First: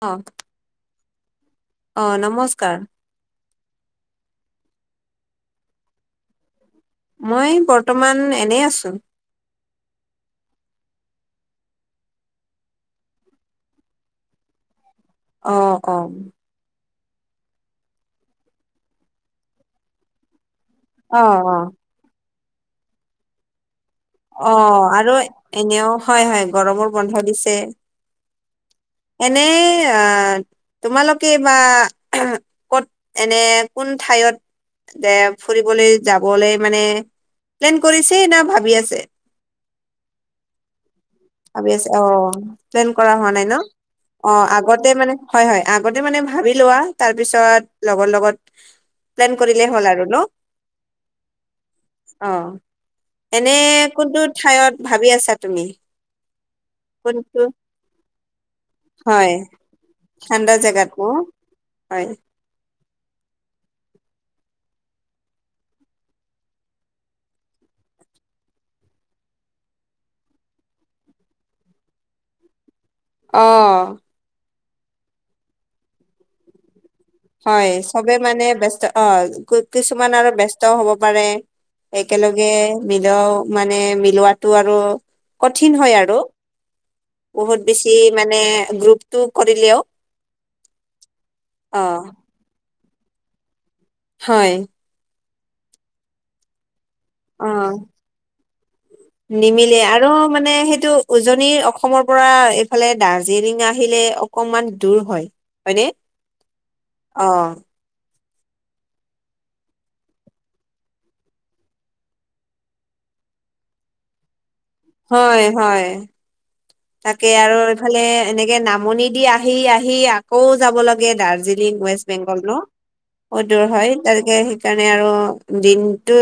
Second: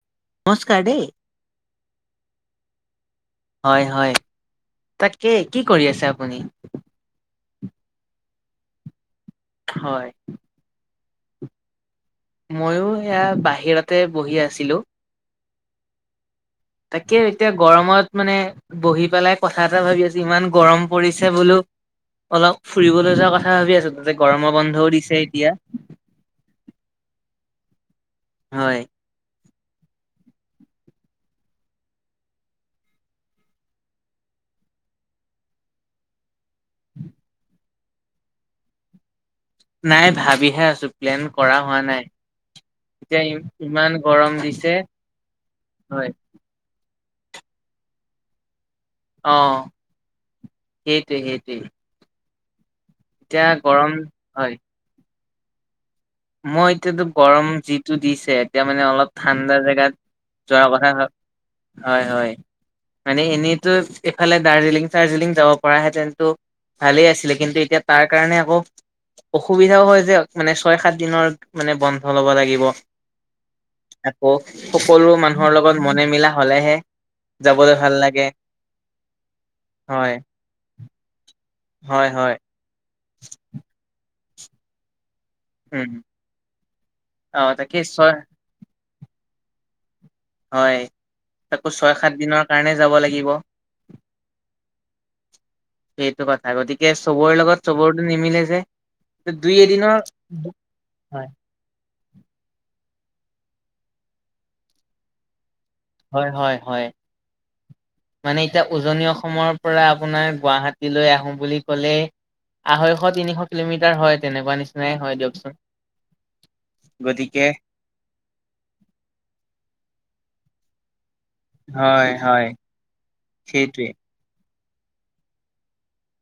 অ। নমস্কাৰ দেই। অ, নমস্কাৰ। হয়, হয়, তাতকে কি কৰি আছে আপুনি? মই বৰ্তমান এনেই আছো। হয়। ময়ো এয়া বাহিৰতে বহি আছিলোঁ। অ, ক তাকে এতিয়া গৰমত মানে বহি পেলাই কথা এটা ভাবি আছো ইমান গৰম অ পৰিছে অ বোলো অলপ ফুৰিবলৈ যোৱা কথা ভাবি আছো তাতে গৰমৰ বন্ধও দিছে এতিয়া। হয়-হয় গৰমৰ বন্ধ দিছে হয়। এনেই আঁ তোমালোকে বা ক'ত এনে কোন ঠাইঅত ফুৰিবলৈ যাবলৈ মানে, প্লেন কৰিছে না ভাবি আছে? নাই ভাবিহে আছো। প্লেন কৰা ভাবি হোৱা আছে অ, নাই প্লেন কৰা এতিয়া হোৱা ই নাই ন ইমান অ, গৰম দিছে আগতে মানে হয় হয়, আগতে মানে ভাবি লোৱা তাৰ পিছত লগৰ লগত প্লেন অ কৰিলে হ'ল আৰু ন, সেইটোৱে সেইটোৱে অঁ। এতিয়া এনেই গৰম কোনটো হয় ঠাইঅত ভাবি আছা তুমি? মই এতিয়াতো কোনটো গৰম যিটো দিছে এতিয়া মানে অলপ হয় ঠাণ্ডা জেগাত ঠাণ্ডা যোৱাৰ জেগাত কথা ভা মোৰ হয় হয় মানে এনেইতো এইফালে দাৰ্জিলিং চাৰ্জিলিং যাব পৰা হেঁতেনটো ভালেই আছিলে, কিন্তু এতিয়া তাৰ কাৰণে আকৌ অসুবিধাও হয় যে মানে ছয় সাত দিনৰ মানে বন্ধ ল'ব লাগিব। অ আকৌ সকলো মানুহৰ লগত মনে মিলা হলেহে হয়, যাবলৈ ভাল চবে লাগে মানে ব্যস্ত অ, কিছুমান হয় আৰু ব্যস্ত হব পাৰে। হয় হয় একেলগে মিলও মানে মিলোৱাতটো আৰু কঠিন উম হয় আৰু। অ বহুত তাকে বেছি ছয় মানে গ্ৰুপটো কৰিলেও হয়, তাকো ছয় সাত অ' দিনৰ কাৰণে যাব লাগিব। হয়। সেইটো কথা গতিকে চবৰে লগত অ' চবৰটো নিমিলে যে। দুই নিমিলে এদিনৰ আৰু মানে সেইটো হয় উজনিৰ অসমৰ পৰা এইফালে দাৰ্জিলিং আহিলে অকনমান দূৰ হয়। হয়নে? হয় হয় হয়। অ' মানে এতিয়া উজনি অসমৰ পৰা আপোনাৰ গুৱাহাটীলৈ আহো বুলি ক'লেই আঢ়ৈশ তিনিশ কিলোমিটাৰ হয় তেনেকুৱা নিচি হয় হয়। তাকে গতিকে আৰু এইফালে এনেকে নামনি দি আহি আহি আকৌ যাব লাগে দাৰ্জি লিং ৱেষ্ট হয় বেংগল হয় ন, বহুত দূৰ সেইটোৱে হয়। তেনেকে সেইকাৰণে আৰু দিনতটো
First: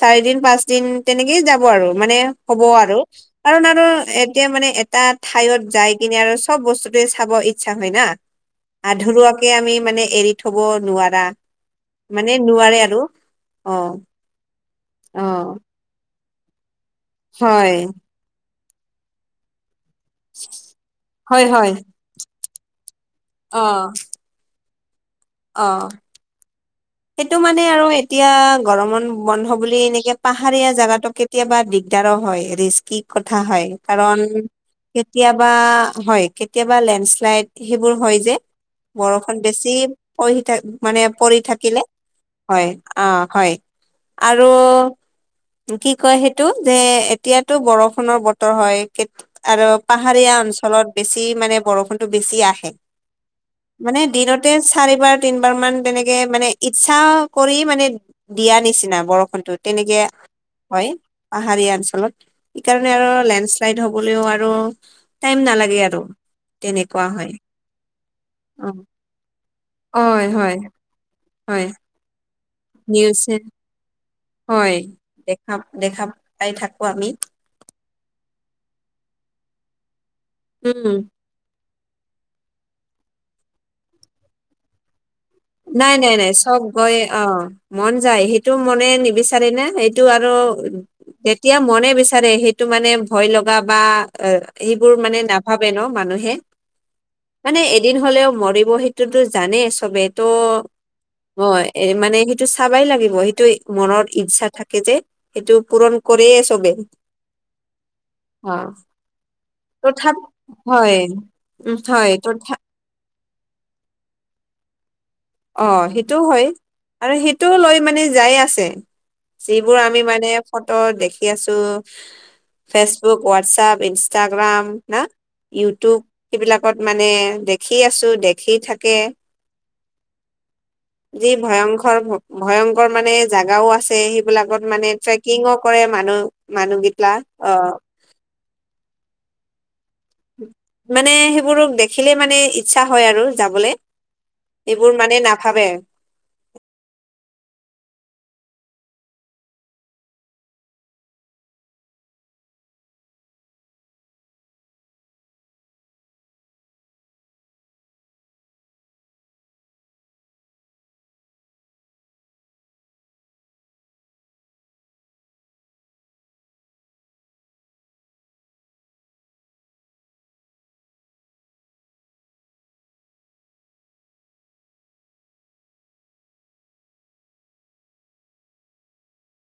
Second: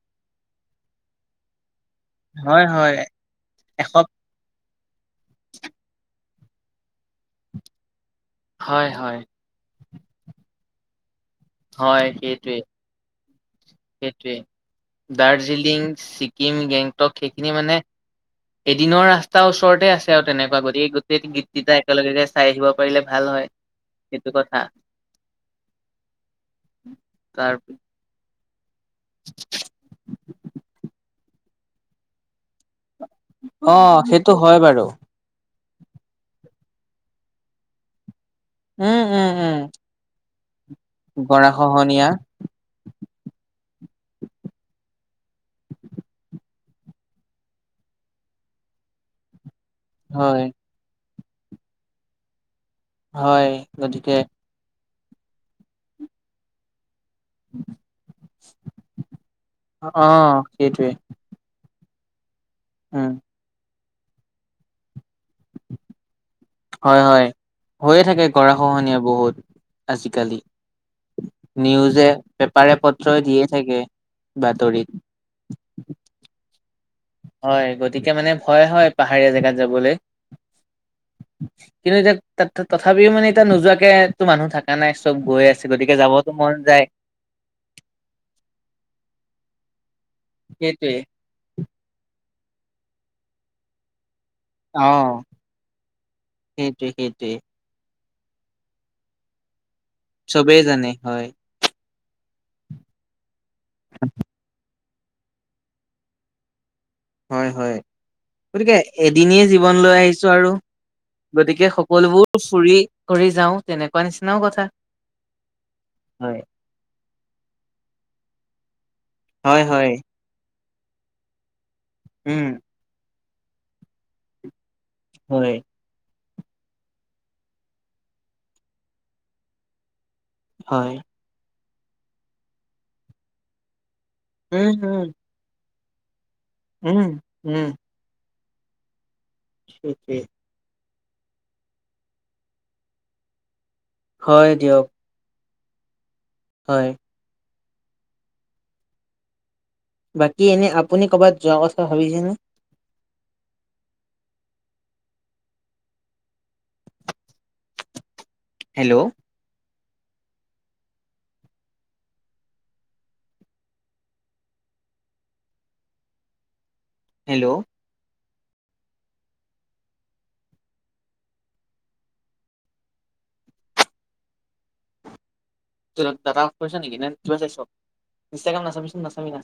চাৰি দিন পাঁচ দিন তেনেকেই যাব আৰু মানে হ'ব হয় হয় আৰু, কাৰণ আৰু এসপ এতিয়া মানে এটাত ঠাইত যাই কিনে আৰু চব বস্তুতোৱে চাব ইচ্ছা হৈ না। হয় হয় আধৰুৱা তাকে আমি মানে এৰি থব নোৱাৰা হয় মানে সেইটোৱে নোৱাৰে আৰু অঁ। সেইটোৱে, দাৰ্জিলিং ছিকিম গেংটক সেইখিনি হয় মানে এদিনৰ ৰাস্তাৰ ওচৰতে আছে আৰু তেনেকুৱা গতিকে গোটেই হয় গীতকেইটা একেলগে চাই আহিব পাৰিলে ভাল হয়। অঁ সেইটো কথা। অ [inaudible] সেইটো মানে আৰু এতিয়া গৰমত বন বন্ধ বুলি এনেকে পাহাৰীয়া জোগাতকে কেতিয়াবা দিগদাৰো হয়, ৰিস্কি কথা হয়, অ কাৰণ সেইটো হয় বাৰু কেতিয়াবা হয় কেতিয়াবা লেণ্ড শ্লাইড সেইবোৰ হয় যে। উম উম বৰষুণ উম বেছি পৰি থাক মানে পৰি থাক [inaudible] হয় অ' হয়, আৰু কি কয় সেইটো যে এতিয়াতো বৰষুণৰ বতৰ হয়, আৰু পাহাৰীয়া হয় অঞ্চলত, বেছি মানে বৰষুণতো বেছি আহে। হয়, গতিকে তে চাৰিবাৰ তিনিবাৰ মান তেনেকে মানে, ইচ্ছা কৰি মানে, দিয়া নিচিনা বৰষুণতো, তেনেকে অ হ'য়। সেইটোৱে পাহাৰীয়া অঞ্চলত, সেইকাৰণে আৰু উম লেণ্ড চালাইট হ'বলৈও আৰু, টাইম নালাগে আৰু। হয় হয়, হৈয়ে থাকে গৰা অ খহনীয়া বহুত। হয়, আজিকালি হয়। হয় নিউজে পেপাৰে পত্ৰ নিউজে দিয়ে থাকে, বাতৰিত। নাম দেখা পাই থাকো আমি। হয়, গতিকে মানে ভয় হয়, পাহাৰীয়া জেগাত যাবলে। উম। কিন্তু এতিয়া, তথাপিও মানে এতিয়া নোযোৱাকে তো মানুহ থকা নাই চব গৈ আছে। নাই গতিকে নাই নাই, যাবতো মন চব যায় গৈ অ', মন যায়, সেইটো মনে নিবিচাৰে নে সেইটো আৰু সেইটোৱে যেতিয়া মনে বিচাৰে সেইটো মানে ভয় লগা বা অ এইবোৰ মানে নাভাবে ন মানুহে, সেইটোৱে সেইটোৱে মানে এই এদিন হলেও মৰিব সেইটোতো জানেই চবেই তো, চবেই জানে হ'য়। এ মানে সেইটো চাবাই লাগিব, সেইটো মনৰ ইচ্ছা থাকে যে। সেইটো পূৰণ কৰিয়ে চবে। হয় হয়, অ গতিকে এদিনিয়া জীৱন লৈ তথাপ আহিছো আৰু, হয় গতিকে উম হয় সকলোবোৰ তথা ফুৰি কৰি যাওঁ তেনেকুৱা নিচিনাও কথা। অ' সেইটো হয়, আৰু সেইটোও লৈ মানে যাই আছে। হয় যিবোৰ হয় আমি মানে ফটো দেখি আছো উম। ফেচবুক, হোৱাটছএপ, ইনষ্টাগ্ৰাম না হয় ইউটিউব সেইবিলাকত মানে দেখি আছো, দেখি থাকে হয়। যি ভয়ংকৰ, ভয়ংকৰ মানে জোগাও আছে উম সেইবিলাকত মানে উম ট্ৰেক ট্ৰেকিংও কৰে মানুহ, উম, মানুহবিলাগ, অ'। উম, [inaudible] মানে সেইবোৰক দেখিলে মানে ইচ্ছা হয় আৰু যাবলে। হয় দিয়ক এইবোৰ মানে নাভাবে। হয়। বাকী এনে আপুনি ক'বাত যোৱা কথা ভাবিছেনে? হেল্ল'। হেল্ল'। দাটা অফ কৰিছা নেকি, [unintelligible] ইনষ্টাগ্ৰাম নাচাবি চোন নাচাবি নাচাবি।